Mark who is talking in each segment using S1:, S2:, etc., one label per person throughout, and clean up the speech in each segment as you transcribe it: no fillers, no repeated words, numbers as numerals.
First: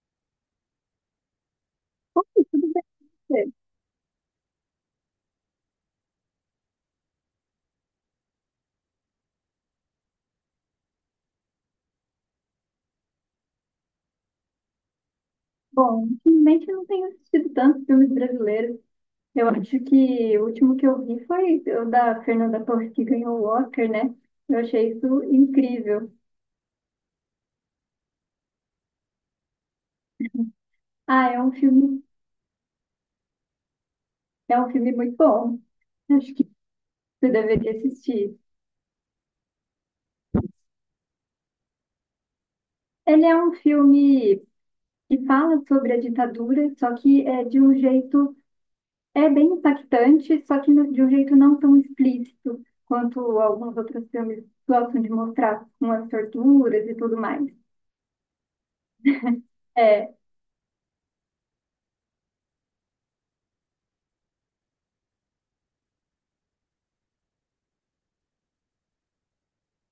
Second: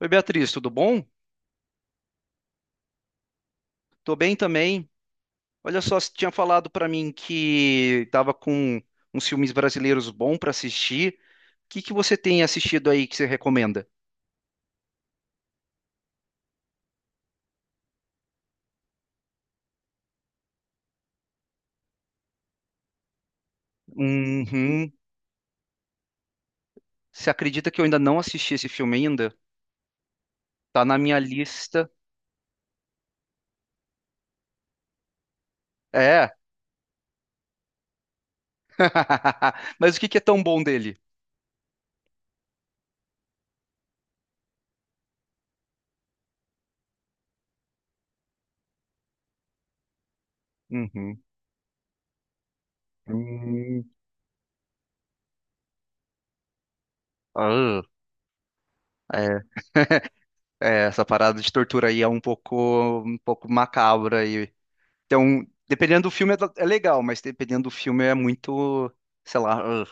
S1: Oi, Beatriz, tudo bom?
S2: Tudo bem.
S1: Tô bem também. Olha só, você tinha falado pra mim que tava com uns filmes brasileiros bons pra assistir. O que que você tem assistido aí que você recomenda?
S2: Bom, ultimamente eu não tenho assistido tantos filmes brasileiros. Eu acho que o último que eu vi foi o da Fernanda Torres que ganhou o Oscar, né? Eu achei
S1: Uhum.
S2: isso incrível.
S1: Você acredita que eu ainda não assisti esse filme ainda? Tá na minha
S2: Ah,
S1: lista.
S2: é um filme muito bom.
S1: É.
S2: Acho que você deveria assistir.
S1: Mas o que que é tão bom dele?
S2: Ele é um filme que fala sobre a ditadura, só que é de um jeito é bem impactante, só que de um
S1: Uhum.
S2: jeito não tão explícito quanto alguns
S1: Hum.
S2: outros filmes gostam de mostrar, com as torturas e tudo mais.
S1: Ah, É,
S2: É.
S1: é, essa parada de tortura aí é um pouco macabra aí. Então, dependendo do filme é legal, mas dependendo do filme é muito, sei lá,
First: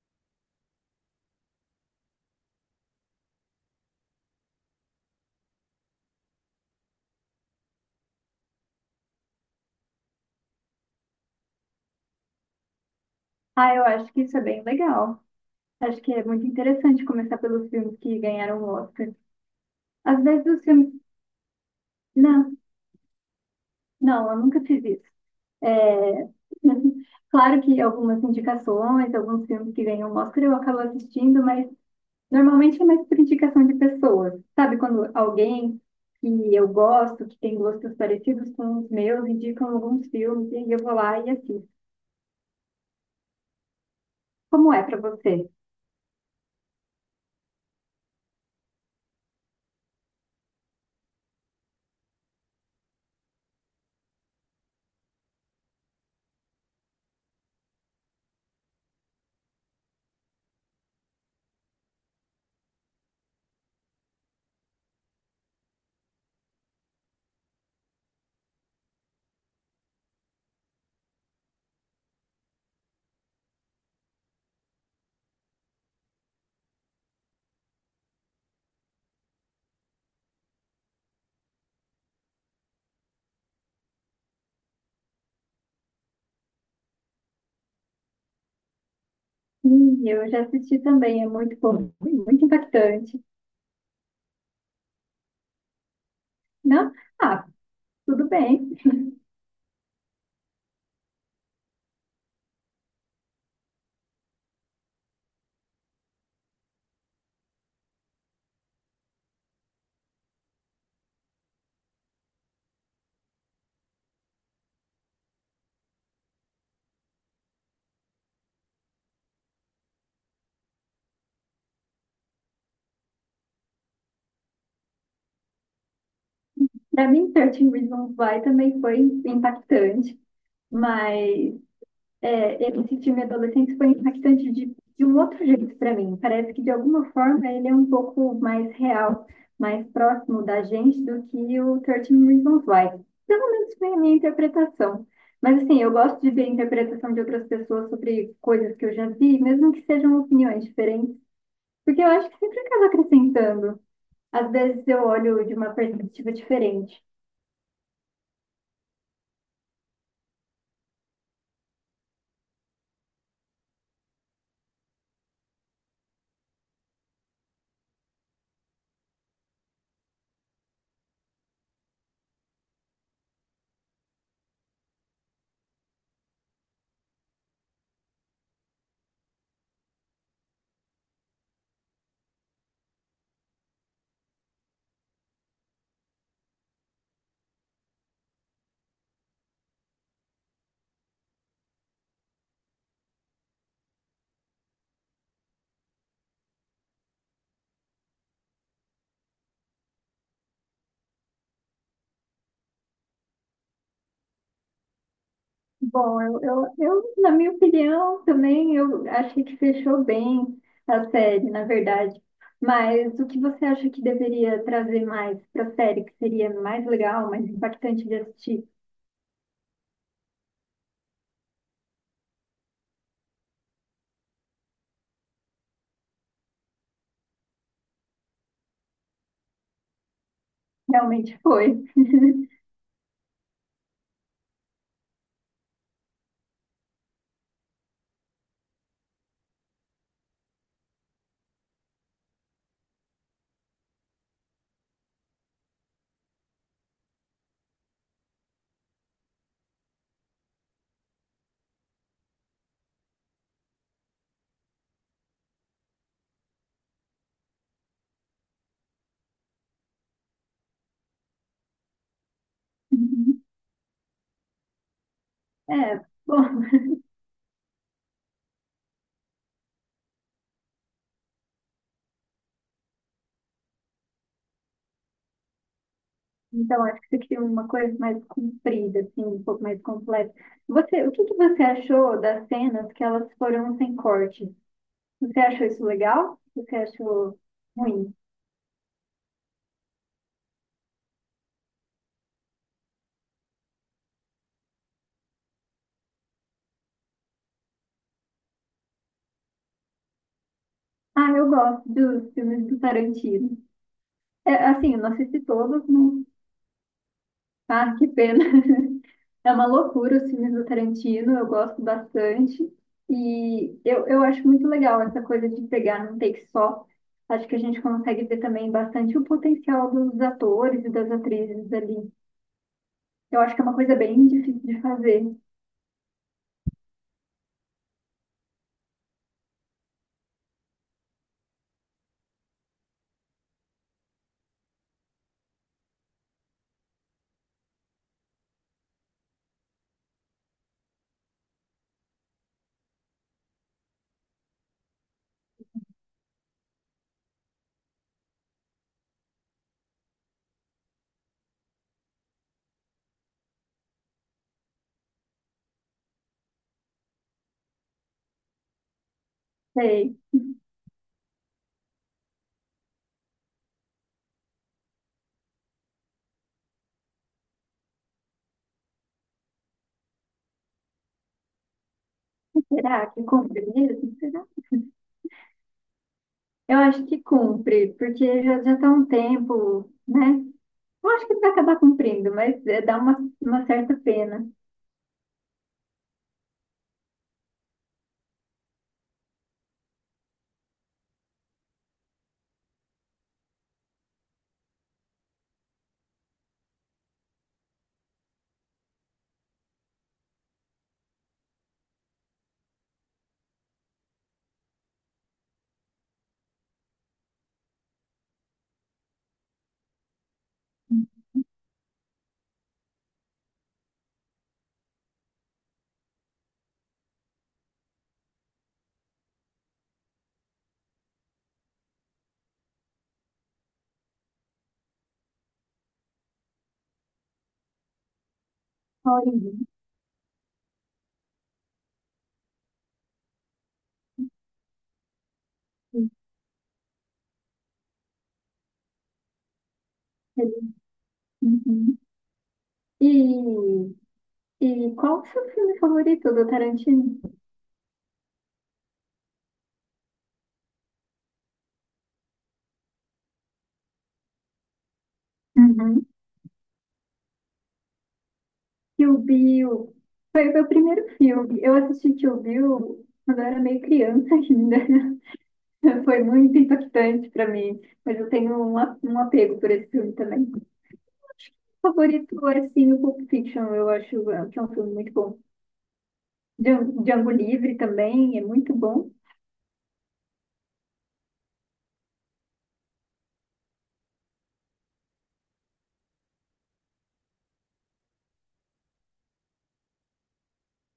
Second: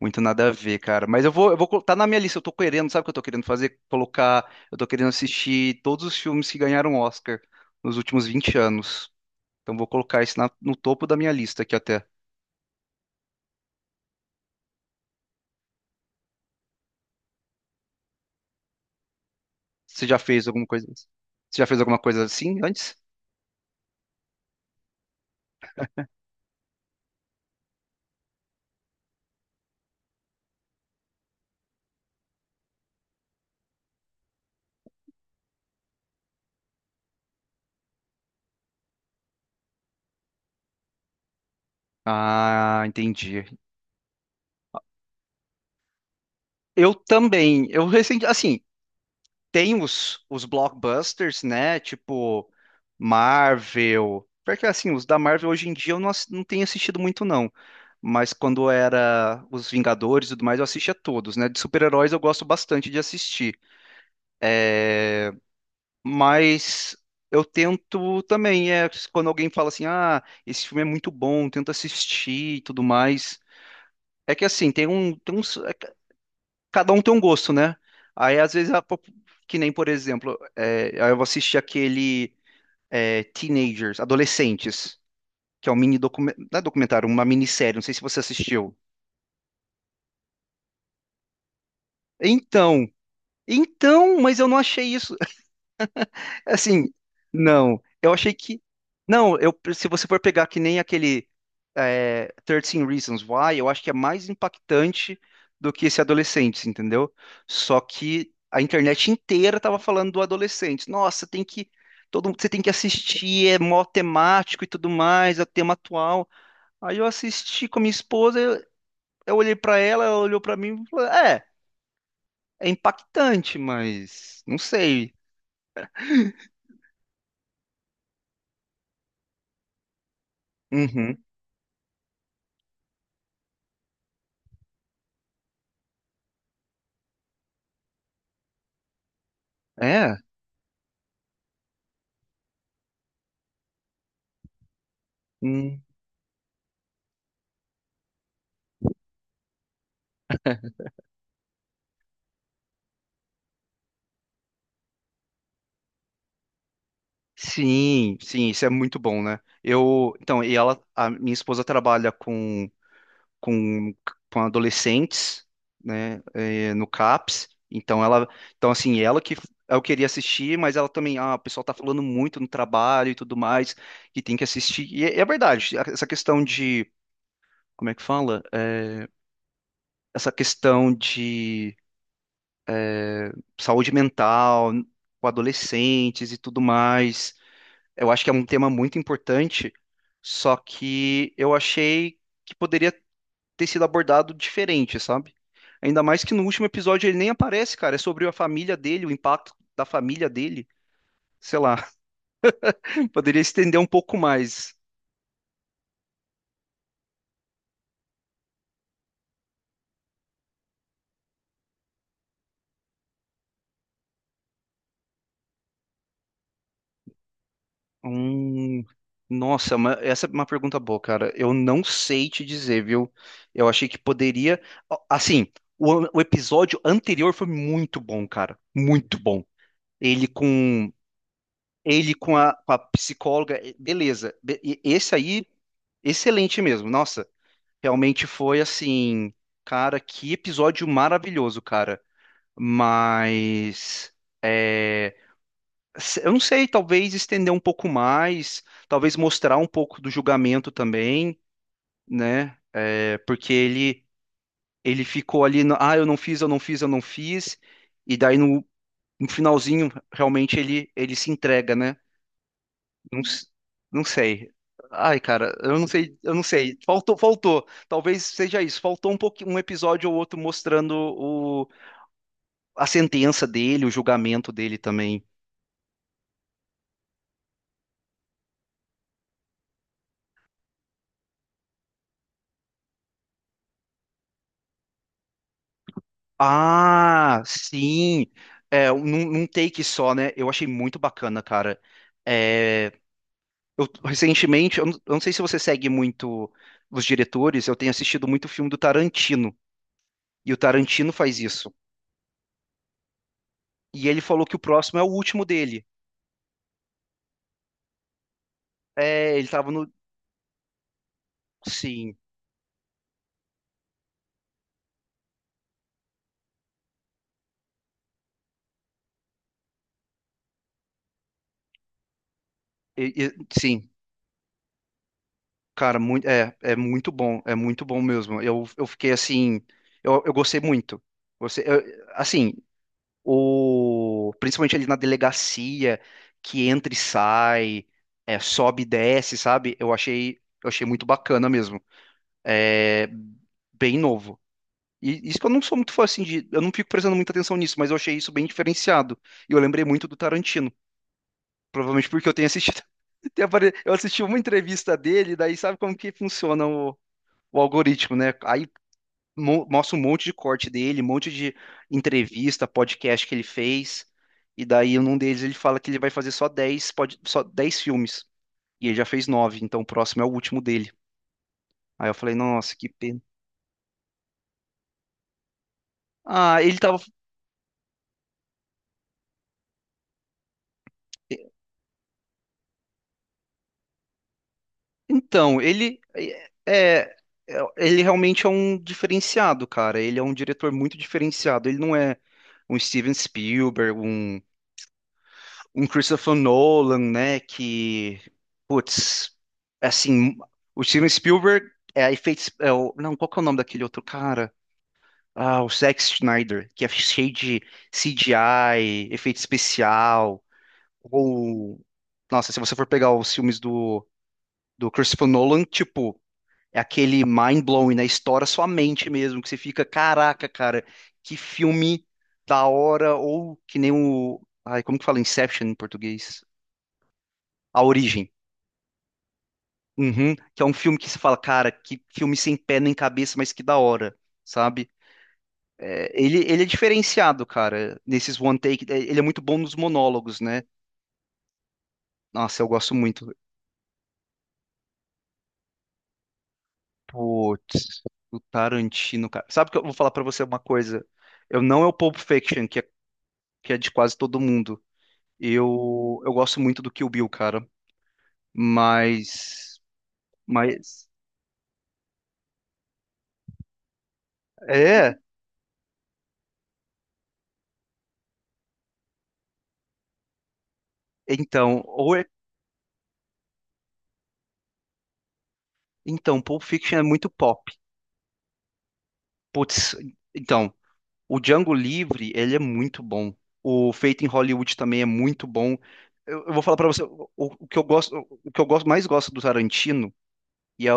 S1: muito nada a ver, cara. Mas tá na minha lista, eu tô querendo, sabe o que eu tô querendo fazer? Colocar, eu tô querendo assistir todos os filmes que ganharam Oscar nos últimos 20 anos. Então vou colocar isso no topo da minha lista aqui até.
S2: Ah, eu acho que isso é bem legal. Acho que é muito interessante começar pelos filmes que ganharam o Oscar.
S1: Você já
S2: Às vezes
S1: fez
S2: os
S1: alguma coisa?
S2: filmes.
S1: Você já fez alguma coisa
S2: Não,
S1: assim antes?
S2: não, eu nunca fiz isso. É... Claro que algumas indicações, alguns filmes que ganham o Oscar eu acabo assistindo, mas normalmente é mais por indicação de pessoas. Sabe, quando alguém que eu gosto, que tem gostos parecidos com os meus, indicam alguns filmes e eu vou lá e assisto.
S1: Ah, entendi.
S2: Como é para você?
S1: Eu também. Eu recente, assim, tem os blockbusters, né? Tipo Marvel. Porque assim, os da Marvel hoje em dia eu não, não tenho assistido muito, não. Mas quando era os Vingadores e tudo mais, eu assistia todos, né? De super-heróis eu gosto bastante de assistir. Mas eu tento também, quando alguém fala assim, ah, esse filme é muito bom, tento assistir e tudo mais. É que assim, tem um, tem uns- é que cada um tem um gosto, né? Aí às vezes, que nem, por exemplo, aí eu vou assistir aquele. Teenagers, Adolescentes, que é um mini documentário, não é documentário, uma minissérie, não sei se você assistiu.
S2: Eu já assisti também, é muito bom, muito
S1: Então,
S2: impactante.
S1: então, mas eu não achei isso.
S2: Não?
S1: Assim,
S2: Ah,
S1: não, eu
S2: tudo
S1: achei que.
S2: bem.
S1: Não, eu, se você for pegar que nem aquele 13 Reasons Why, eu acho que é mais impactante do que esse adolescente, entendeu? Só que a internet inteira tava falando do adolescente. Nossa, tem que. Todo, você tem que assistir, é mó temático e tudo mais, é o tema atual. Aí eu assisti com a minha esposa, eu olhei pra ela, ela olhou pra mim e falou: É, impactante, mas não sei.
S2: Para mim, 13 Reasons Why também foi impactante,
S1: Uhum.
S2: mas é, esse filme adolescente foi impactante de um outro jeito para mim. Parece que, de alguma forma, ele é um pouco mais real, mais
S1: É?
S2: próximo da gente do que o 13 Reasons Why. Pelo menos foi a minha interpretação. Mas,
S1: Hum.
S2: assim, eu gosto de ver a interpretação de outras pessoas sobre coisas que eu já vi, mesmo que sejam opiniões diferentes, porque eu acho que sempre acaba acrescentando. Às vezes eu olho de uma perspectiva diferente.
S1: Sim, sim, isso é muito bom, né? Eu, então, e ela, a minha esposa trabalha com, com adolescentes, né, no CAPS, então ela, então assim, ela que eu queria assistir, mas ela também, ah, o pessoal tá falando muito no trabalho e tudo mais, que tem que assistir, e é verdade, essa questão de, como é que fala? Essa questão de saúde mental com adolescentes e tudo mais. Eu acho que é um tema muito importante, só que eu achei que poderia ter sido abordado diferente, sabe? Ainda mais que no último episódio ele nem aparece, cara. É sobre a família dele, o impacto da família dele. Sei lá, poderia estender um pouco mais.
S2: Bom, eu, na minha opinião, também eu achei que fechou bem a série, na verdade. Mas o que você acha que deveria trazer mais para a série, que seria mais legal, mais impactante de assistir?
S1: Hum, nossa, essa é uma pergunta boa, cara. Eu não sei te dizer, viu? Eu achei que poderia. Ó, assim, o episódio anterior foi muito bom, cara. Muito bom. Ele com
S2: Realmente foi.
S1: Ele com a, com a psicóloga, beleza. Esse aí, excelente mesmo. Nossa, realmente foi assim, cara, que episódio maravilhoso, cara. Mas. eh, Eu não sei, talvez estender um pouco mais, talvez mostrar um pouco do julgamento também, né? É, porque ele ficou ali, no, ah, eu não fiz, eu não fiz, eu não fiz, e daí no finalzinho realmente ele se entrega, né? Não,
S2: Uhum.
S1: não sei. Ai, cara, eu não
S2: É,
S1: sei, eu não
S2: bom,
S1: sei. Faltou, faltou. Talvez seja isso. Faltou um pouquinho, um episódio ou outro mostrando o, a sentença dele, o julgamento dele também.
S2: então acho que você queria uma coisa mais comprida, assim, um pouco mais completa. Você, o que que você achou das cenas que elas foram sem corte? Você achou isso legal? Você achou
S1: Ah,
S2: ruim?
S1: sim. É, num take só, né? Eu achei muito bacana, cara. É, eu, recentemente, eu não sei se você segue muito os diretores, eu tenho assistido muito filme do Tarantino. E o Tarantino
S2: Ah,
S1: faz
S2: eu
S1: isso.
S2: gosto dos filmes do Tarantino.
S1: E ele falou
S2: É,
S1: que o
S2: assim,
S1: próximo
S2: eu
S1: é o
S2: não assisti
S1: último dele.
S2: todos, não. Ah, que pena.
S1: É, ele
S2: É uma
S1: tava no.
S2: loucura os filmes do Tarantino, eu gosto
S1: Sim.
S2: bastante. E eu acho muito legal essa coisa de pegar num take só. Acho que a gente consegue ver também bastante o potencial dos atores e das atrizes ali.
S1: E-
S2: Eu acho que é uma
S1: sim.
S2: coisa bem difícil de fazer.
S1: Cara, muito, é muito bom. É muito bom mesmo. Eu fiquei assim. Eu gostei muito. Você, eu- assim. Ou principalmente ali na delegacia que entra e sai, sobe e desce, sabe? Eu achei muito bacana mesmo. É bem novo. E isso que eu não sou muito fã assim de, eu não fico prestando muita atenção nisso, mas eu achei isso bem diferenciado. E eu lembrei muito do Tarantino, provavelmente porque eu tenho assistido eu assisti uma entrevista dele, daí sabe como que funciona o algoritmo, né? Aí mostra um
S2: Sei.
S1: monte de corte dele, um monte de entrevista, podcast que ele fez. E daí, num deles, ele fala que ele vai fazer só 10 filmes. E ele já fez 9, então o próximo é o último dele. Aí eu falei, nossa, que
S2: Será
S1: pena.
S2: que combina mesmo?
S1: Ah, ele
S2: Eu
S1: tava.
S2: acho que cumpre, porque já já está um tempo, né? Eu acho que ele vai acabar cumprindo, mas é, dá uma certa pena.
S1: Então, ele é, é- ele realmente é um diferenciado, cara. Ele é um diretor muito diferenciado. Ele não é um Steven Spielberg, um Christopher Nolan, né? Que, putz, assim, o Steven Spielberg é, efeitos, é o, não, qual que é o nome daquele outro cara? Ah, o Zack Snyder, que é cheio de CGI, efeito especial, ou, nossa, se você for pegar os filmes do Christopher Nolan, tipo, é aquele mind-blowing, né? Estoura sua mente mesmo, que você fica, caraca, cara, que filme da hora, ou que nem o, ai, como que fala Inception em português? A Origem.
S2: Olha,
S1: Uhum, que é um filme que se fala, cara, que filme sem pé nem cabeça, mas que da hora, sabe? É, ele é diferenciado, cara, nesses one take. Ele é muito bom nos monólogos,
S2: ele-
S1: né?
S2: uhum.
S1: Nossa, eu gosto
S2: E,
S1: muito.
S2: e qual o seu filme favorito do Tarantino?
S1: Putz, o Tarantino, cara. Sabe que eu vou falar pra você uma coisa? Eu não é o Pulp Fiction, que é de quase todo mundo.
S2: Uhum.
S1: Eu gosto muito do Kill Bill, cara.
S2: Kill
S1: Mas.
S2: Bill. Foi o meu primeiro
S1: Mas.
S2: filme. Eu assisti Kill Bill quando eu era meio criança ainda.
S1: É,
S2: Foi muito impactante para mim, mas eu tenho um apego por esse filme também.
S1: então. Ou é,
S2: Favorito é sim o Pulp Fiction, eu acho é, que é um filme muito bom.
S1: então, Pulp Fiction é muito
S2: Django
S1: pop.
S2: Livre também é muito bom.
S1: Putz, então. O Django Livre, ele é muito bom. O Feito em Hollywood também é muito bom. Eu vou falar pra você o que eu gosto, mais gosto do Tarantino e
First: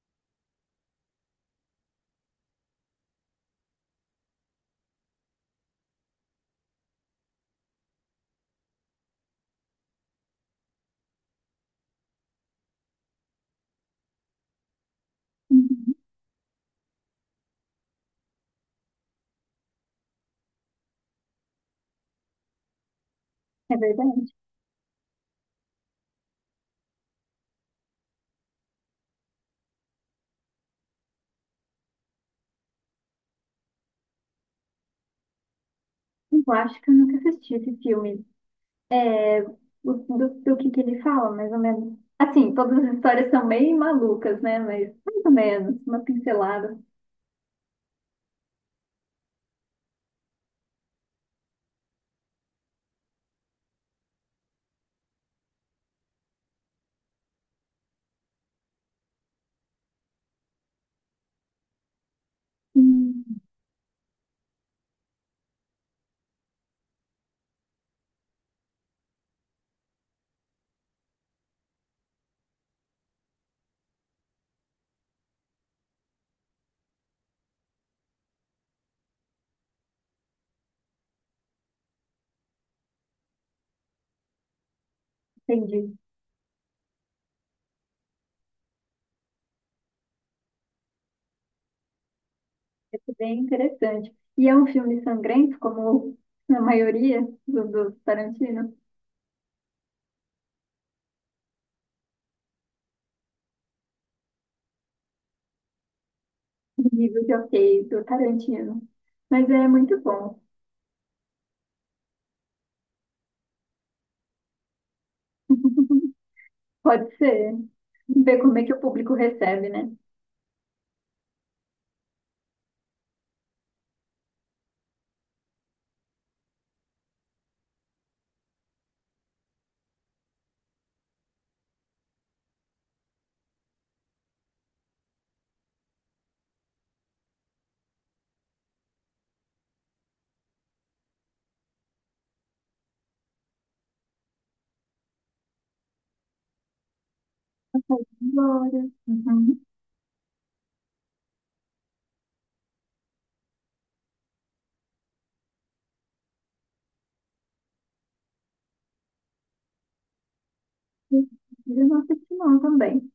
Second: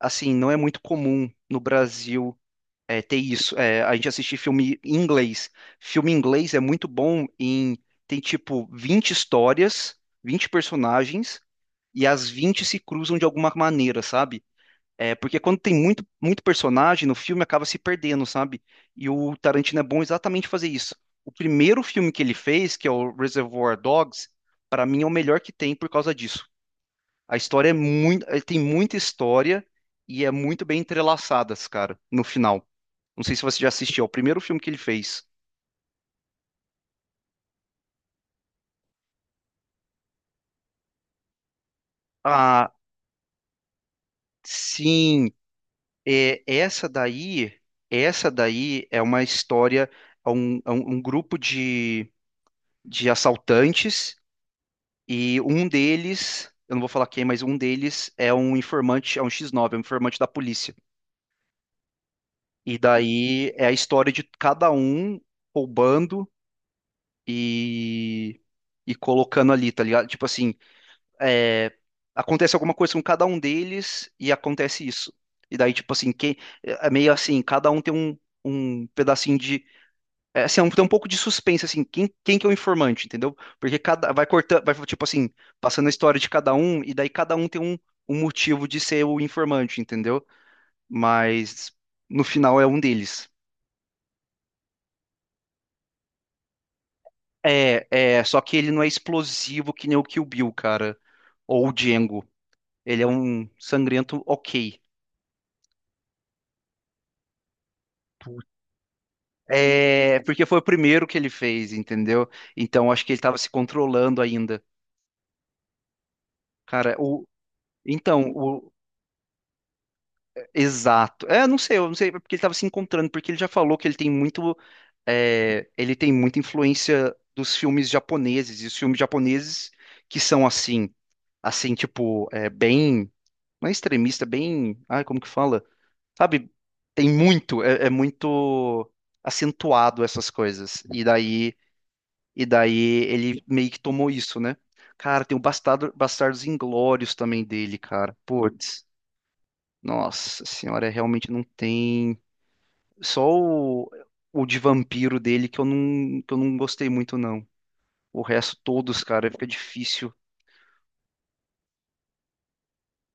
S1: assim, não é muito comum no Brasil ter isso. É, a gente assistir filme em inglês. Filme em inglês é muito bom em tem tipo 20 histórias, 20 personagens e as 20 se cruzam de alguma maneira, sabe? É, porque quando tem
S2: Uhum.
S1: muito, muito personagem no filme, acaba se perdendo, sabe? E o Tarantino é bom exatamente fazer isso. O primeiro filme que ele fez, que é o Reservoir
S2: É verdade.
S1: Dogs, para mim é o melhor que tem por causa disso. A história é muito, ele tem muita história e é muito bem entrelaçadas, cara, no final. Não sei se você já assistiu, é o primeiro filme que ele fez.
S2: Eu acho que eu nunca assisti esse filme. É, do que ele fala, mais ou menos. Assim,
S1: Ah,
S2: todas as histórias são meio malucas, né? Mas mais ou
S1: sim,
S2: menos, uma
S1: é,
S2: pincelada.
S1: essa daí, essa daí é uma história, é um grupo de assaltantes. E um deles, eu não vou falar quem, mas um deles é um informante, é um X9, é um informante da polícia. E
S2: Hum.
S1: daí é a história de cada um roubando e, e colocando ali, tá ligado? Tipo assim, é, acontece alguma coisa com cada um deles e acontece isso. E daí, tipo assim, quem, é meio assim, cada um tem um pedacinho de. É, assim, tem um pouco de suspense, assim, quem que é o informante, entendeu? Porque cada, vai cortando, vai, tipo assim, passando a
S2: Entendi.
S1: história de cada um, e daí cada um tem um motivo de ser o informante, entendeu? Mas no final é um
S2: Isso é
S1: deles.
S2: bem interessante. E é um filme sangrento, como a maioria
S1: É,
S2: do
S1: é, só que ele
S2: Tarantino,
S1: não é explosivo que nem o Kill Bill, cara. Ou o Django. Ele é um sangrento ok.
S2: nível de ok do Tarantino. Mas é muito
S1: É,
S2: bom.
S1: porque foi o primeiro que ele fez, entendeu? Então acho que ele tava se controlando ainda. Cara,
S2: Pode
S1: o,
S2: ser.
S1: então,
S2: Ver como é
S1: o,
S2: que o público recebe, né?
S1: exato. É, eu não sei é porque ele estava se encontrando, porque ele já falou que ele tem muito, ele tem muita influência dos filmes japoneses, e os filmes japoneses que são assim, tipo, bem, não é extremista, bem, ai, como que fala? Sabe, tem muito, é muito acentuado essas coisas. E daí ele meio que tomou isso, né? Cara, tem o Bastardos Inglórios também dele,
S2: Nossa,
S1: cara. Putz,
S2: Glória. Uhum.
S1: nossa senhora, realmente não tem. Só o de vampiro dele que eu não gostei muito, não. O resto, todos, cara, fica difícil.
S2: Eu não assisti não também.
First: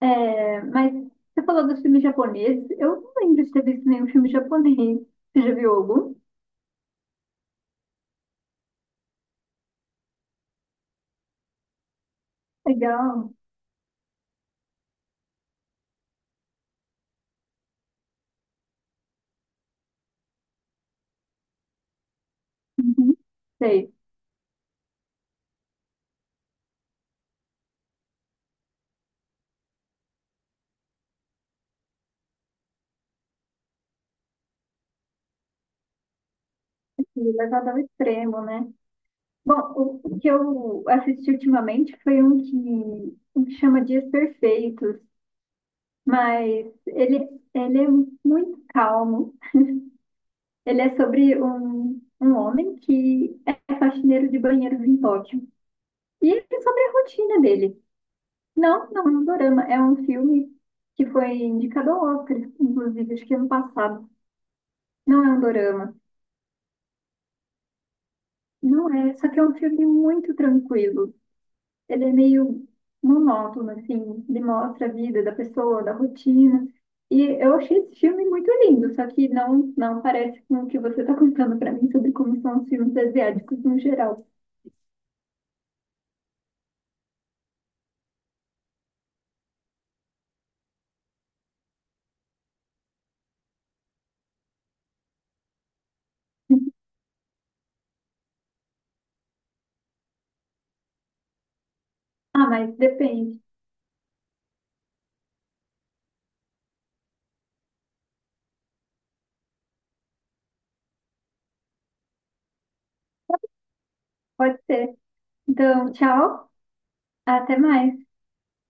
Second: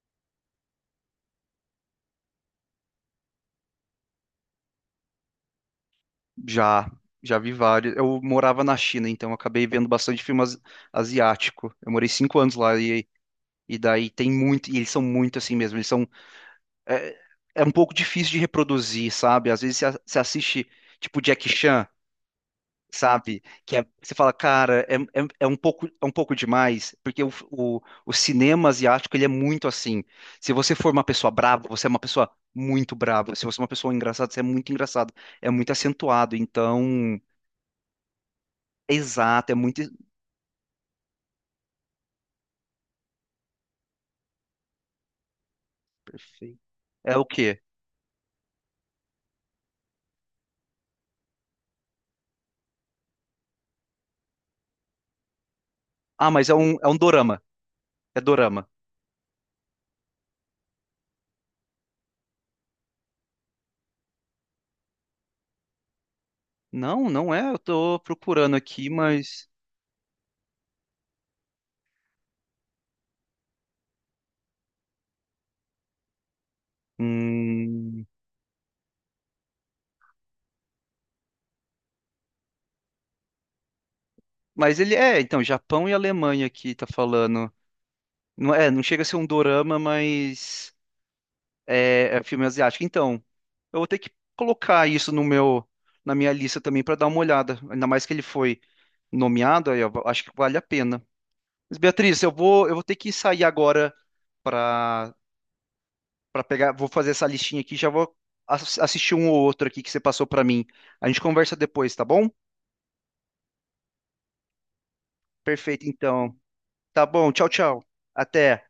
S2: É, mas você falou dos filmes japoneses. Eu não lembro de ter visto nenhum filme japonês. Você já viu algum?
S1: Já, já vi vários. Eu morava na China, então eu acabei vendo bastante filme asiático. Eu morei 5 anos lá e,
S2: Legal.
S1: e daí tem muito. E eles são muito assim mesmo. Eles são. É, é um pouco difícil de reproduzir, sabe? Às vezes você você assiste, tipo, Jack Chan.
S2: Uhum.
S1: Sabe?
S2: Sei.
S1: Você fala, cara, é, é um pouco demais, porque o cinema asiático, ele é muito assim. Se você for uma pessoa brava, você é uma pessoa muito brava. Se você é uma pessoa engraçada, você é muito engraçado. É muito acentuado, então...
S2: E levado ao extremo, né?
S1: Exato, é muito...
S2: Bom, o que eu assisti ultimamente foi um que chama Dias Perfeitos,
S1: Perfeito.
S2: mas
S1: É o quê?
S2: ele é muito calmo. Ele é sobre um homem que é faxineiro de banheiros em Tóquio. E
S1: Ah,
S2: ele
S1: mas é
S2: é
S1: um,
S2: sobre
S1: é
S2: a
S1: um
S2: rotina
S1: dorama.
S2: dele.
S1: É dorama.
S2: Não, não é um dorama. É um filme que foi indicado ao Oscar, inclusive, acho que ano passado. Não é um dorama.
S1: Não, não é. Eu tô procurando aqui,
S2: Não é, só que é
S1: mas...
S2: um filme muito tranquilo. Ele é meio monótono, assim. Ele mostra a vida da pessoa, da rotina. E eu achei esse
S1: Hum...
S2: filme muito lindo, só que não parece com o que você está contando para mim sobre como são os filmes asiáticos no geral.
S1: Mas ele é, então, Japão e Alemanha aqui, tá falando. Não é, não chega a ser um dorama, mas... É filme asiático. Então, eu vou ter que colocar isso no meu, na minha lista também para dar uma olhada. Ainda mais que ele foi nomeado, aí eu acho que vale a pena. Mas, Beatriz, eu
S2: Ah,
S1: vou,
S2: mas
S1: eu vou ter que
S2: depende.
S1: sair agora para pegar, vou fazer essa listinha aqui, já vou assistir um ou outro aqui que você passou para mim. A gente conversa depois, tá bom?
S2: Pode ser.
S1: Perfeito,
S2: Então,
S1: então.
S2: tchau.
S1: Tá bom, tchau,
S2: Até
S1: tchau.
S2: mais.
S1: Até.